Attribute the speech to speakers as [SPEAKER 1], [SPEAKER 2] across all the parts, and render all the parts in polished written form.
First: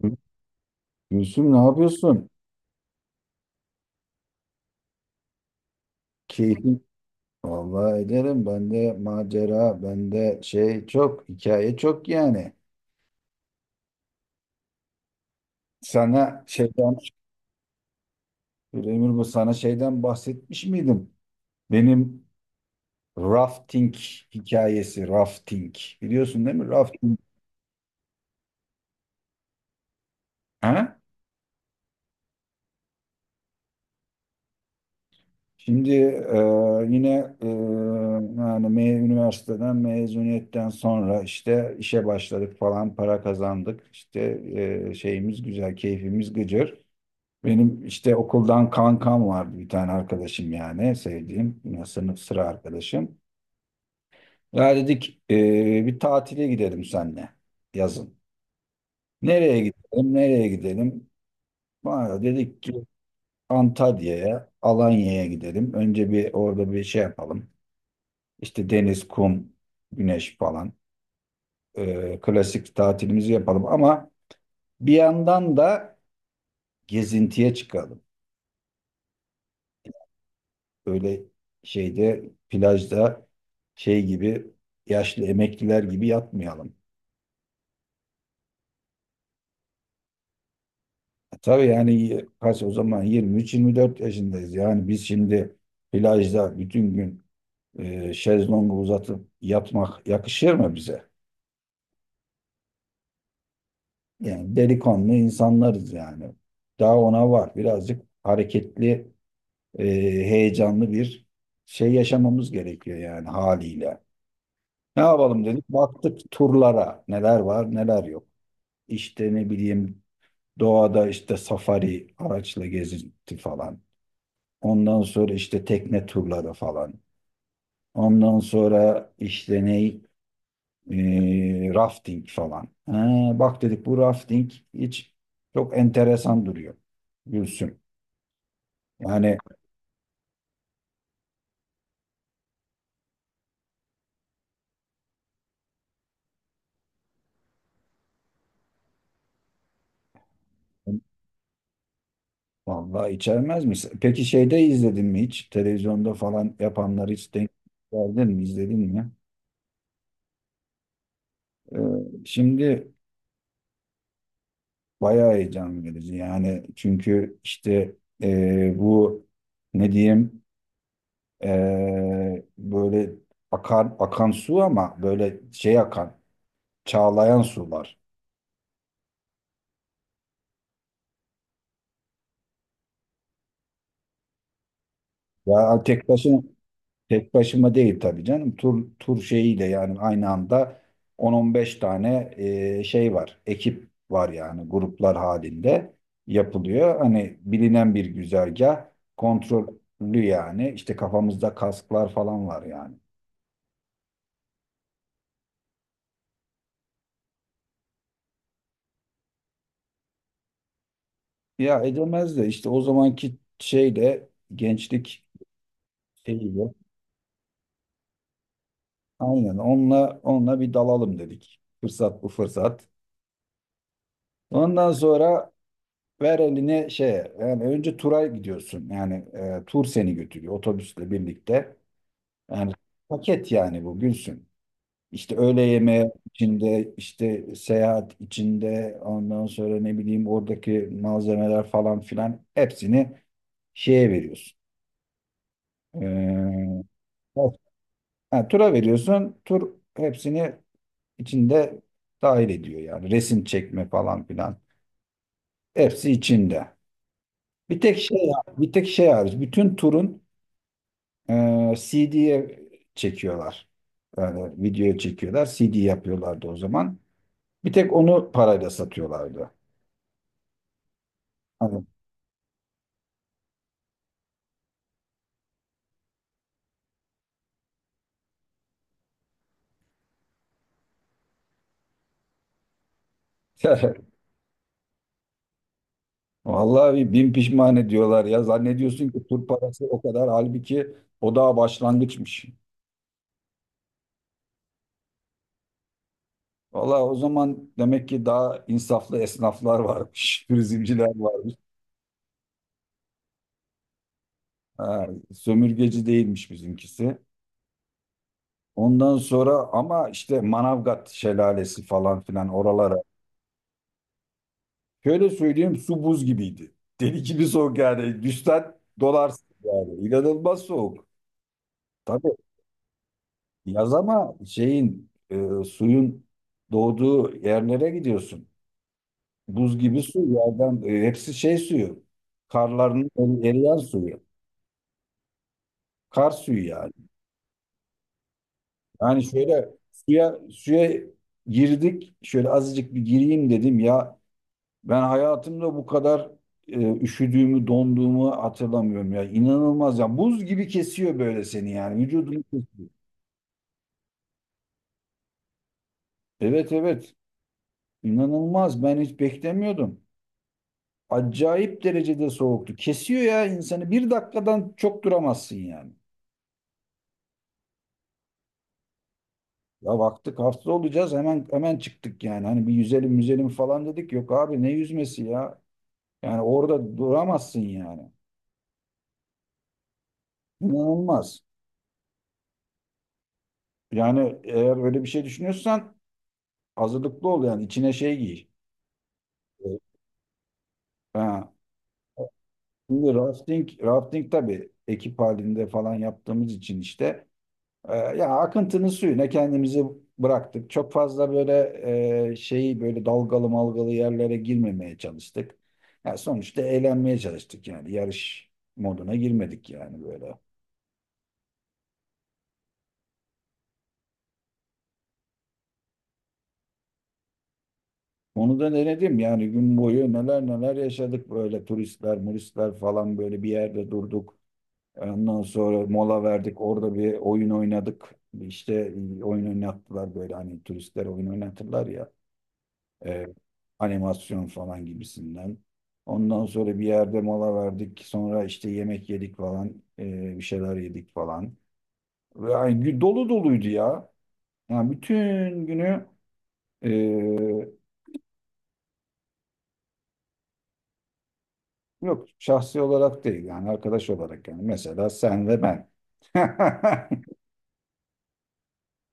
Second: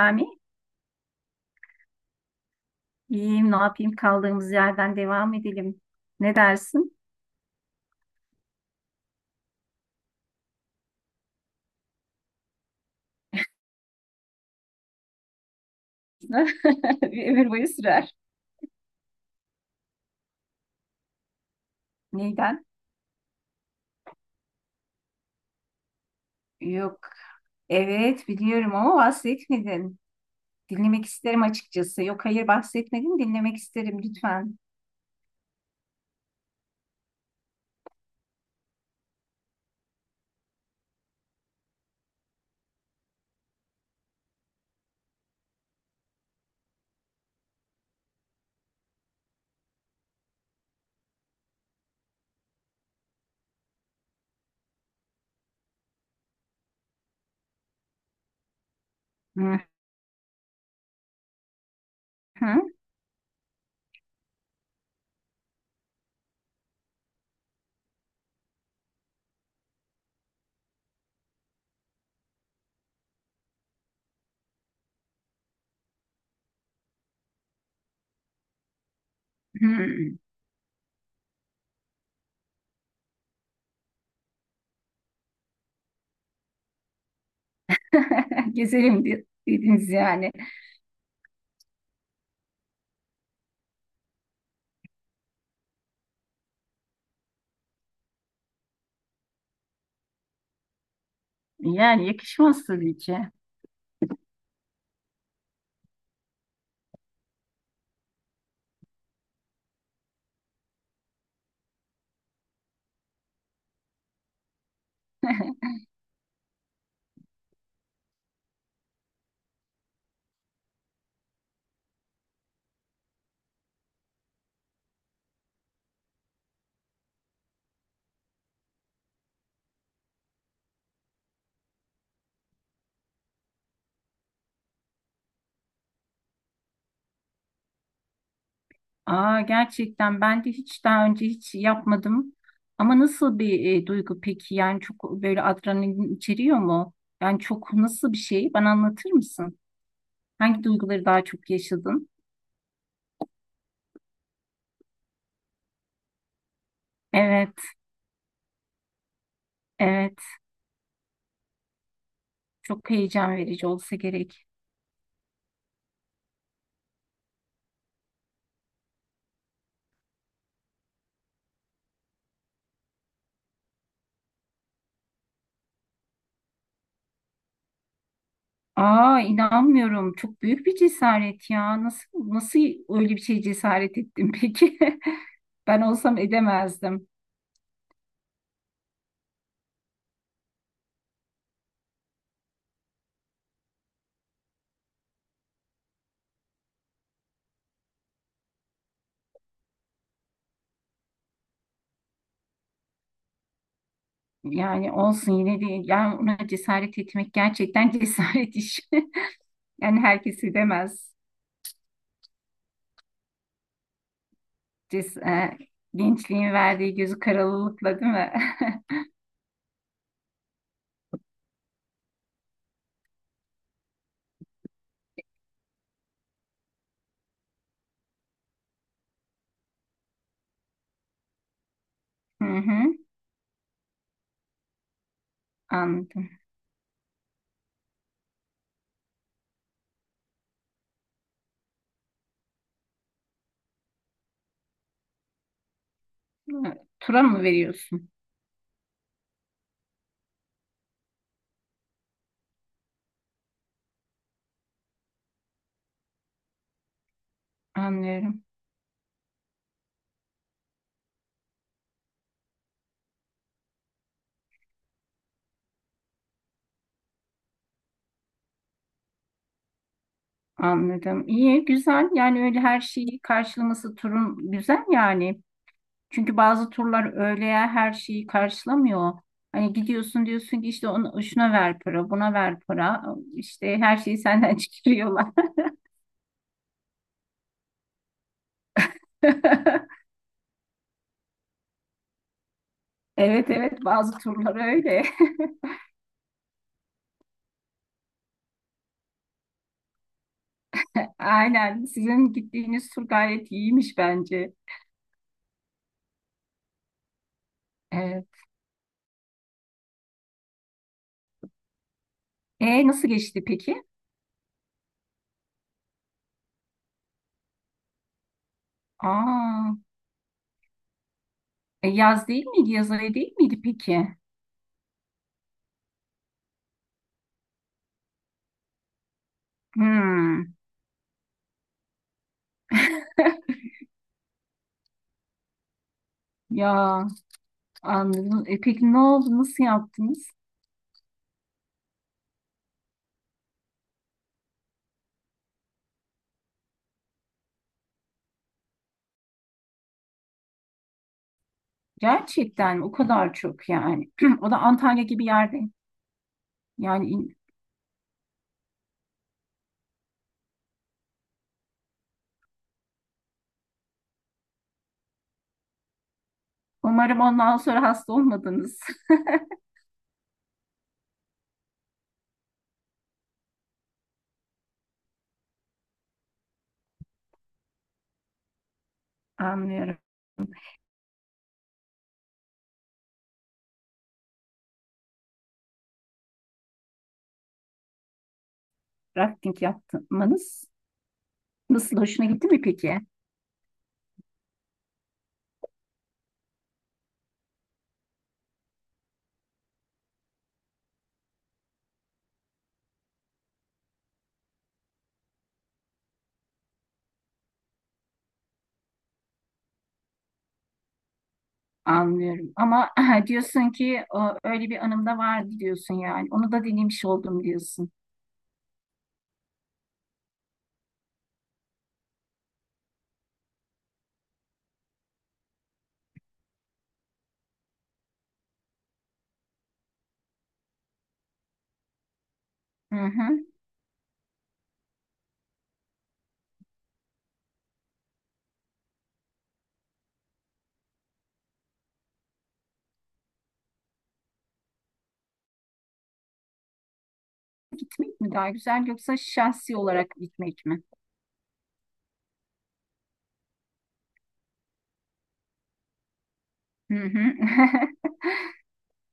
[SPEAKER 1] Gül- Gülsüm ne yapıyorsun?
[SPEAKER 2] iyiyim, ne yapayım? Kaldığımız yerden devam edelim. Ne
[SPEAKER 1] Keyfin.
[SPEAKER 2] dersin?
[SPEAKER 1] Vallahi ederim. Bende macera, bende şey çok, hikaye çok yani. Sana şeyden,
[SPEAKER 2] Bir ömür boyu sürer.
[SPEAKER 1] Emir, bu sana şeyden bahsetmiş miydim? Benim
[SPEAKER 2] Neyden?
[SPEAKER 1] rafting hikayesi, rafting. Biliyorsun, değil mi?
[SPEAKER 2] Yok.
[SPEAKER 1] Rafting.
[SPEAKER 2] Evet, biliyorum ama bahsetmedin.
[SPEAKER 1] Ha?
[SPEAKER 2] Dinlemek isterim açıkçası. Yok, hayır bahsetmedin. Dinlemek isterim lütfen.
[SPEAKER 1] Şimdi yine e, yani üniversiteden, mezuniyetten sonra işte işe başladık falan, para kazandık. İşte şeyimiz güzel, keyfimiz gıcır. Benim işte okuldan kankam vardı, bir tane arkadaşım yani, sevdiğim ya, sınıf sıra arkadaşım. Ya dedik bir tatile gidelim seninle yazın.
[SPEAKER 2] Hı
[SPEAKER 1] Nereye gidelim, nereye gidelim? Bana dedik
[SPEAKER 2] hı.
[SPEAKER 1] ki Antalya'ya, Alanya'ya gidelim. Önce bir orada bir şey yapalım. İşte deniz, kum, güneş falan. Klasik tatilimizi yapalım ama bir yandan da gezintiye çıkalım.
[SPEAKER 2] hı.
[SPEAKER 1] Öyle şeyde, plajda, şey gibi, yaşlı emekliler gibi yatmayalım.
[SPEAKER 2] Gezelim dediniz yani.
[SPEAKER 1] Tabii yani, kaç o zaman, 23-24 yaşındayız. Yani biz şimdi plajda bütün gün şezlongu uzatıp yatmak yakışır mı bize?
[SPEAKER 2] Yani yakışmaz tabii ki.
[SPEAKER 1] Yani delikanlı insanlarız yani. Daha ona var. Birazcık hareketli, e, heyecanlı bir şey yaşamamız gerekiyor yani, haliyle. Ne yapalım dedik. Baktık turlara. Neler var, neler yok. İşte, ne bileyim, doğada işte safari araçla gezinti falan. Ondan sonra işte tekne turları falan. Ondan sonra işte ne, rafting falan. Ha, bak dedik, bu rafting hiç çok enteresan duruyor. Gülsüm. Yani
[SPEAKER 2] Aa, gerçekten ben de hiç daha önce hiç yapmadım. Ama nasıl bir duygu peki? Yani çok böyle adrenalin içeriyor mu? Yani çok nasıl bir şey? Bana anlatır mısın? Hangi duyguları daha çok yaşadın?
[SPEAKER 1] vallahi içermez misin? Peki şeyde, izledin mi hiç? Televizyonda falan yapanları hiç denk
[SPEAKER 2] Evet,
[SPEAKER 1] geldin mi? İzledin mi?
[SPEAKER 2] evet.
[SPEAKER 1] Ee,
[SPEAKER 2] Çok
[SPEAKER 1] Şimdi
[SPEAKER 2] heyecan verici olsa gerek.
[SPEAKER 1] bayağı heyecan verici yani, çünkü işte bu, ne diyeyim, böyle akan akan su ama böyle şey akan, çağlayan sular.
[SPEAKER 2] Aa, inanmıyorum. Çok büyük bir cesaret ya. Nasıl öyle bir şey cesaret ettin peki? Ben
[SPEAKER 1] Ya tek
[SPEAKER 2] olsam
[SPEAKER 1] başına,
[SPEAKER 2] edemezdim.
[SPEAKER 1] tek başıma değil tabii canım, tur tur şeyiyle yani, aynı anda 10-15 tane şey var, ekip var yani, gruplar halinde yapılıyor. Hani, bilinen bir güzergah, kontrollü yani, işte kafamızda kasklar falan var yani.
[SPEAKER 2] Yani olsun yine de yani ona cesaret etmek gerçekten cesaret işi. Yani herkesi demez.
[SPEAKER 1] Ya edemez de işte o zamanki şeyle,
[SPEAKER 2] Ces
[SPEAKER 1] gençlik
[SPEAKER 2] e, Gençliğin
[SPEAKER 1] şeyiyle,
[SPEAKER 2] verdiği gözü karalılıkla değil mi?
[SPEAKER 1] aynen onunla, bir dalalım dedik. Fırsat bu fırsat. Ondan sonra ver eline şeye yani, önce tura gidiyorsun. Yani tur seni götürüyor otobüsle birlikte.
[SPEAKER 2] Hı
[SPEAKER 1] Yani
[SPEAKER 2] hı,
[SPEAKER 1] paket yani bu, Gülsün. İşte öğle yemeği
[SPEAKER 2] anladım.
[SPEAKER 1] içinde, işte seyahat içinde, ondan sonra, ne bileyim, oradaki malzemeler falan filan, hepsini şeye veriyorsun. E,
[SPEAKER 2] Tura mı veriyorsun?
[SPEAKER 1] Ha, tura veriyorsun. Tur hepsini içinde dahil ediyor yani. Resim çekme falan filan. Hepsi içinde. Bir tek şey
[SPEAKER 2] Anlıyorum.
[SPEAKER 1] Bir tek şey hariç. Bütün turun CD'ye çekiyorlar. Yani videoya çekiyorlar. CD yapıyorlardı o zaman. Bir tek onu parayla satıyorlardı.
[SPEAKER 2] Anladım. İyi,
[SPEAKER 1] Hani,
[SPEAKER 2] güzel. Yani öyle her şeyi karşılaması turun güzel yani. Çünkü bazı turlar öyle ya, her şeyi karşılamıyor. Hani gidiyorsun diyorsun ki işte ona, şuna ver para, buna ver para. İşte her şeyi senden çıkarıyorlar.
[SPEAKER 1] vallahi bir bin pişman ediyorlar ya. Zannediyorsun ki tur parası o kadar. Halbuki o daha başlangıçmış.
[SPEAKER 2] Evet evet bazı turlar öyle.
[SPEAKER 1] Valla, o zaman demek ki daha insaflı esnaflar varmış, turizmciler varmış.
[SPEAKER 2] Aynen. Sizin gittiğiniz tur gayet iyiymiş bence.
[SPEAKER 1] Ha, sömürgeci değilmiş bizimkisi.
[SPEAKER 2] Evet.
[SPEAKER 1] Ondan sonra ama işte Manavgat şelalesi falan filan,
[SPEAKER 2] E
[SPEAKER 1] oralara.
[SPEAKER 2] nasıl geçti peki?
[SPEAKER 1] Şöyle söyleyeyim, su buz gibiydi. Deli gibi soğuk yani. Düşsen dolarsın
[SPEAKER 2] Aa,
[SPEAKER 1] yani. İnanılmaz soğuk. Tabii
[SPEAKER 2] yaz değil miydi? Yaz ayı değil miydi
[SPEAKER 1] yaz
[SPEAKER 2] peki?
[SPEAKER 1] ama şeyin, suyun doğduğu yerlere gidiyorsun. Buz gibi su
[SPEAKER 2] Hmm,
[SPEAKER 1] yerden, hepsi şey suyu. Karların eriyen suyu. Kar suyu yani.
[SPEAKER 2] ya anladım. E, peki ne
[SPEAKER 1] Yani
[SPEAKER 2] oldu? Nasıl
[SPEAKER 1] şöyle
[SPEAKER 2] yaptınız?
[SPEAKER 1] suya suya girdik. Şöyle azıcık bir gireyim dedim ya. Ben hayatımda bu kadar üşüdüğümü, donduğumu hatırlamıyorum ya. İnanılmaz ya. Buz gibi kesiyor böyle seni yani. Vücudunu
[SPEAKER 2] Gerçekten
[SPEAKER 1] kesiyor.
[SPEAKER 2] o kadar çok yani. O da Antalya gibi yerde.
[SPEAKER 1] Evet,
[SPEAKER 2] Yani
[SPEAKER 1] evet.
[SPEAKER 2] in-
[SPEAKER 1] İnanılmaz. Ben hiç beklemiyordum. Acayip derecede soğuktu. Kesiyor ya insanı. Bir dakikadan çok duramazsın yani.
[SPEAKER 2] Umarım ondan sonra hasta olmadınız.
[SPEAKER 1] Ya baktık hasta olacağız, hemen hemen çıktık yani. Hani bir yüzelim yüzelim falan dedik. Yok abi, ne yüzmesi ya. Yani orada duramazsın yani.
[SPEAKER 2] Anlıyorum.
[SPEAKER 1] İnanılmaz. Yani eğer öyle bir şey düşünüyorsan, hazırlıklı ol yani, içine şey giy.
[SPEAKER 2] Rafting
[SPEAKER 1] Evet.
[SPEAKER 2] yapmanız
[SPEAKER 1] Ha.
[SPEAKER 2] nasıl, hoşuna gitti mi peki?
[SPEAKER 1] Şimdi rafting, tabii ekip halinde falan yaptığımız için işte, ya akıntının suyuna kendimizi bıraktık. Çok fazla böyle şeyi, böyle dalgalı malgalı yerlere girmemeye çalıştık. Ya sonuçta eğlenmeye çalıştık yani, yarış moduna girmedik yani böyle.
[SPEAKER 2] Anlıyorum. Ama diyorsun ki o, öyle bir anım da vardı diyorsun yani. Onu da dinlemiş oldum diyorsun.
[SPEAKER 1] Onu da denedim yani, gün boyu neler neler yaşadık, böyle turistler, muristler falan, böyle bir yerde durduk. Ondan sonra mola verdik, orada bir oyun oynadık. İşte oyun oynattılar, böyle hani turistler oyun oynatırlar ya,
[SPEAKER 2] Hı
[SPEAKER 1] e,
[SPEAKER 2] hı.
[SPEAKER 1] animasyon falan gibisinden. Ondan sonra bir yerde mola verdik, sonra işte yemek yedik falan, bir şeyler yedik falan. Yani dolu doluydu ya. Yani bütün günü e,
[SPEAKER 2] Gitmek mi daha güzel yoksa şahsi olarak gitmek mi?
[SPEAKER 1] Yok, şahsi olarak değil yani, arkadaş olarak yani, mesela sen ve ben.
[SPEAKER 2] Hı hı.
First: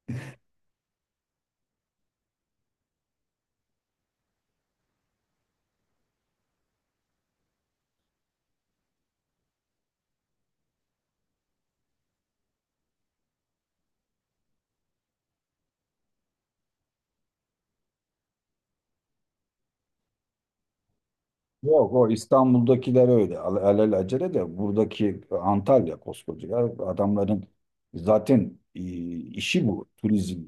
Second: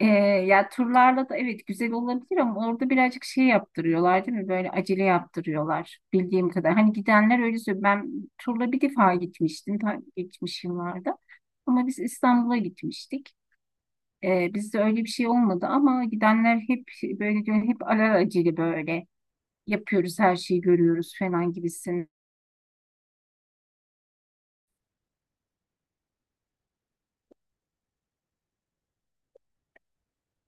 [SPEAKER 2] Ee, ya turlarla da evet güzel olabilir ama orada birazcık şey yaptırıyorlar değil mi? Böyle acele yaptırıyorlar bildiğim kadar. Hani gidenler öyle söylüyor. Ben turla bir defa gitmiştim ta geçmiş yıllarda. Ama biz İstanbul'a gitmiştik. Bizde öyle bir şey olmadı ama gidenler hep böyle diyor, hep alelacele böyle yapıyoruz her şeyi görüyoruz falan
[SPEAKER 1] Yok, o
[SPEAKER 2] gibisin.
[SPEAKER 1] İstanbul'dakiler öyle, alelacele, de buradaki Antalya koskoca ya. Adamların zaten işi bu, turizm.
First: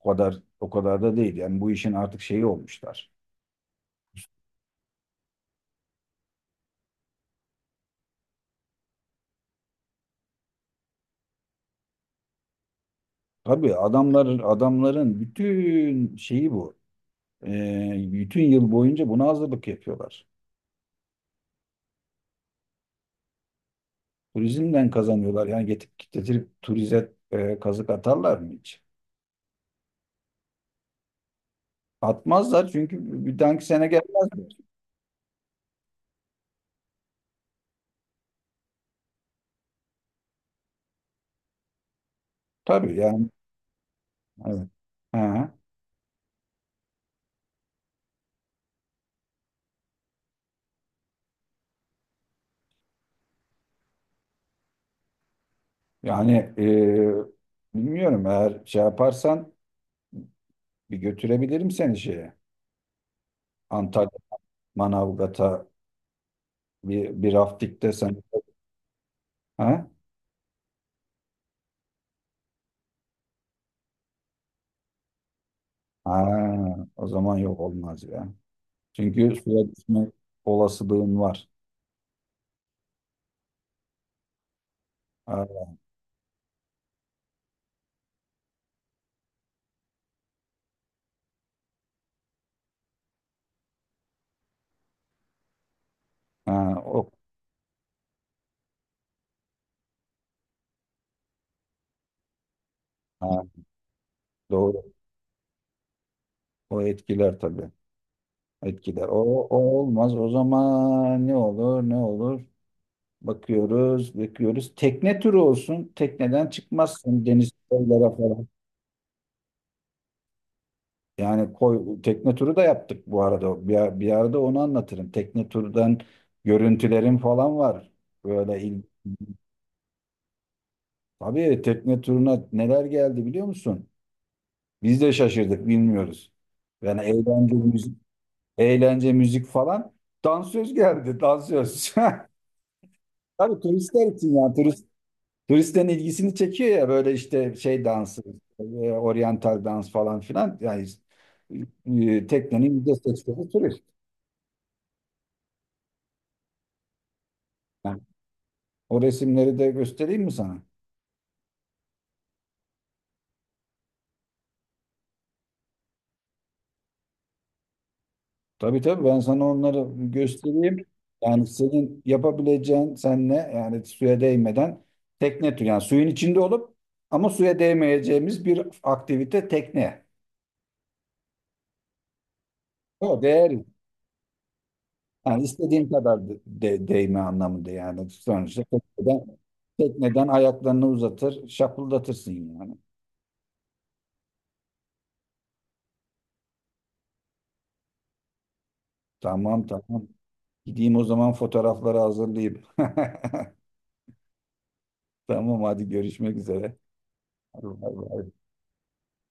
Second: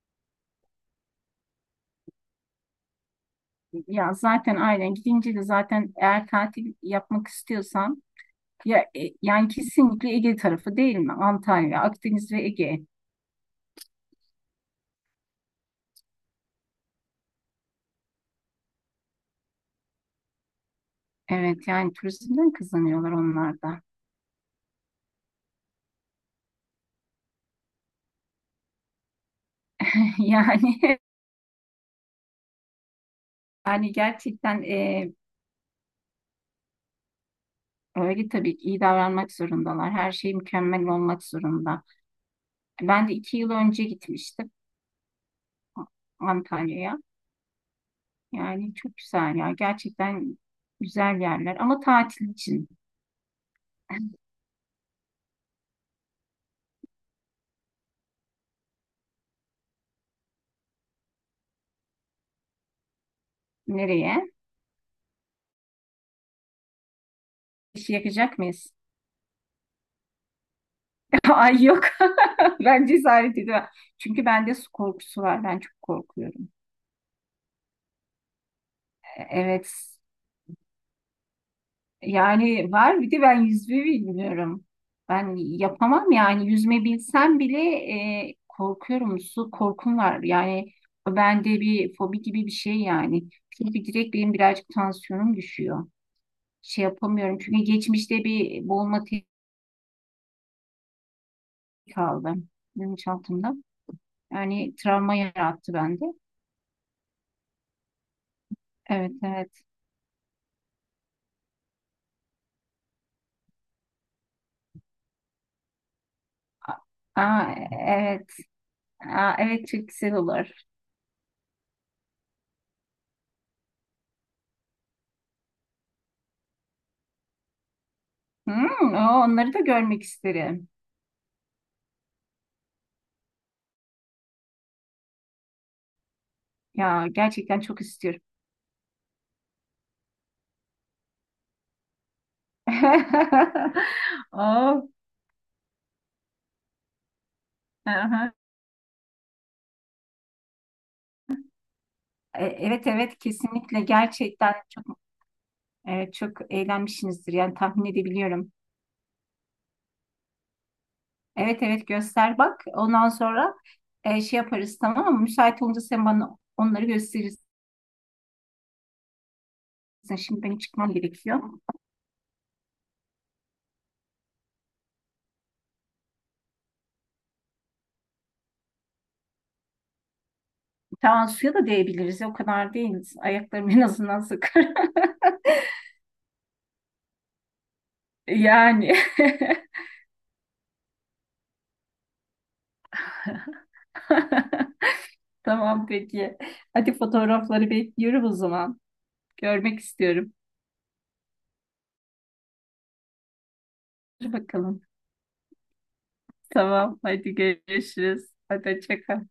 [SPEAKER 1] O kadar, o kadar da değil yani, bu işin artık şeyi olmuşlar.
[SPEAKER 2] Ya zaten aynen gidince de zaten eğer tatil yapmak istiyorsan ya, yani kesinlikle Ege tarafı değil mi? Antalya, Akdeniz ve Ege.
[SPEAKER 1] Tabii, adamların bütün şeyi bu. Bütün yıl boyunca buna hazırlık yapıyorlar.
[SPEAKER 2] Evet yani turizmden kazanıyorlar onlar da.
[SPEAKER 1] Turizmden kazanıyorlar yani, getirip getirip turize kazık atarlar mı hiç?
[SPEAKER 2] Yani
[SPEAKER 1] Atmazlar, çünkü bir dahaki sene
[SPEAKER 2] yani
[SPEAKER 1] gelmezler.
[SPEAKER 2] gerçekten öyle tabii ki iyi davranmak zorundalar. Her şey mükemmel olmak zorunda.
[SPEAKER 1] Tabii
[SPEAKER 2] Ben de
[SPEAKER 1] yani.
[SPEAKER 2] iki yıl önce gitmiştim
[SPEAKER 1] Evet. Ha.
[SPEAKER 2] Antalya'ya. Yani çok güzel ya. Gerçekten güzel yerler ama tatil için.
[SPEAKER 1] Yani bilmiyorum, eğer şey yaparsan, bir götürebilirim seni şeye. Antalya,
[SPEAKER 2] Nereye?
[SPEAKER 1] Manavgat'a, bir raftikte
[SPEAKER 2] İşi
[SPEAKER 1] sen.
[SPEAKER 2] yakacak mıyız?
[SPEAKER 1] Ha?
[SPEAKER 2] Ay yok. Ben cesaret edemem. Çünkü bende su korkusu var. Ben çok
[SPEAKER 1] Ha,
[SPEAKER 2] korkuyorum.
[SPEAKER 1] o zaman yok, olmaz ya.
[SPEAKER 2] E,
[SPEAKER 1] Çünkü
[SPEAKER 2] evet.
[SPEAKER 1] suya düşme olasılığın var.
[SPEAKER 2] Yani var, bir de ben yüzme bilmiyorum. Ben
[SPEAKER 1] Ha,
[SPEAKER 2] yapamam yani yüzme bilsem bile korkuyorum. Su korkum var. Yani bende bir fobi gibi bir şey yani. Çünkü direkt benim birazcık tansiyonum düşüyor.
[SPEAKER 1] ha,
[SPEAKER 2] Şey
[SPEAKER 1] o,
[SPEAKER 2] yapamıyorum. Çünkü geçmişte bir boğulma tehdidi aldım
[SPEAKER 1] ha,
[SPEAKER 2] bilinçaltımda. Yani
[SPEAKER 1] doğru.
[SPEAKER 2] travma yarattı bende.
[SPEAKER 1] O etkiler tabii. Etkiler.
[SPEAKER 2] Evet
[SPEAKER 1] O
[SPEAKER 2] evet.
[SPEAKER 1] olmaz. O zaman ne olur, ne olur? Bakıyoruz, bakıyoruz. Tekne turu olsun. Tekneden çıkmazsın, deniz
[SPEAKER 2] Aa,
[SPEAKER 1] koylara
[SPEAKER 2] evet.
[SPEAKER 1] falan.
[SPEAKER 2] Aa, evet çok güzel olur.
[SPEAKER 1] Yani koy, tekne turu da yaptık bu arada. Bir arada onu anlatırım. Tekne turdan görüntülerim falan var. Böyle il...
[SPEAKER 2] Hmm, o, onları da görmek isterim.
[SPEAKER 1] Tabii tekne turuna neler geldi, biliyor musun? Biz de şaşırdık, bilmiyoruz. Yani
[SPEAKER 2] Ya
[SPEAKER 1] eğlence
[SPEAKER 2] gerçekten çok
[SPEAKER 1] müzik,
[SPEAKER 2] istiyorum.
[SPEAKER 1] eğlence müzik falan. Dansöz geldi, dansöz. Tabii turistler için yani.
[SPEAKER 2] Oh,
[SPEAKER 1] Turistlerin ilgisini çekiyor ya, böyle işte şey dansı,
[SPEAKER 2] aha.
[SPEAKER 1] e, oryantal dans falan filan. Yani teknenin
[SPEAKER 2] Evet evet
[SPEAKER 1] %80'i
[SPEAKER 2] kesinlikle
[SPEAKER 1] turist.
[SPEAKER 2] gerçekten çok evet, çok eğlenmişsinizdir yani tahmin
[SPEAKER 1] Yani
[SPEAKER 2] edebiliyorum.
[SPEAKER 1] o resimleri de göstereyim mi sana?
[SPEAKER 2] Evet evet göster bak. Ondan sonra şey yaparız tamam mı? Müsait olunca sen bana onları gösterirsin.
[SPEAKER 1] Tabii tabii, ben sana onları
[SPEAKER 2] Şimdi benim
[SPEAKER 1] göstereyim.
[SPEAKER 2] çıkmam gerekiyor.
[SPEAKER 1] Yani senin yapabileceğin, senle yani, suya değmeden tekne turu. Yani suyun içinde olup ama suya değmeyeceğimiz bir aktivite, tekne.
[SPEAKER 2] Tamam suya da değebiliriz. O kadar değil.
[SPEAKER 1] O değer.
[SPEAKER 2] Ayaklarım en azından sıkır.
[SPEAKER 1] Yani istediğin kadar değme anlamında yani. Sonuçta
[SPEAKER 2] Yani.
[SPEAKER 1] tekneden ayaklarını uzatır, şapıldatırsın yani.
[SPEAKER 2] Tamam peki. Hadi fotoğrafları bekliyorum o zaman.
[SPEAKER 1] Tamam
[SPEAKER 2] Görmek
[SPEAKER 1] tamam.
[SPEAKER 2] istiyorum.
[SPEAKER 1] Gideyim o zaman, fotoğrafları hazırlayayım.
[SPEAKER 2] Hadi bakalım.
[SPEAKER 1] Tamam, hadi görüşmek üzere.
[SPEAKER 2] Tamam hadi
[SPEAKER 1] Bay
[SPEAKER 2] görüşürüz.
[SPEAKER 1] bay.
[SPEAKER 2] Hadi hoşça kal.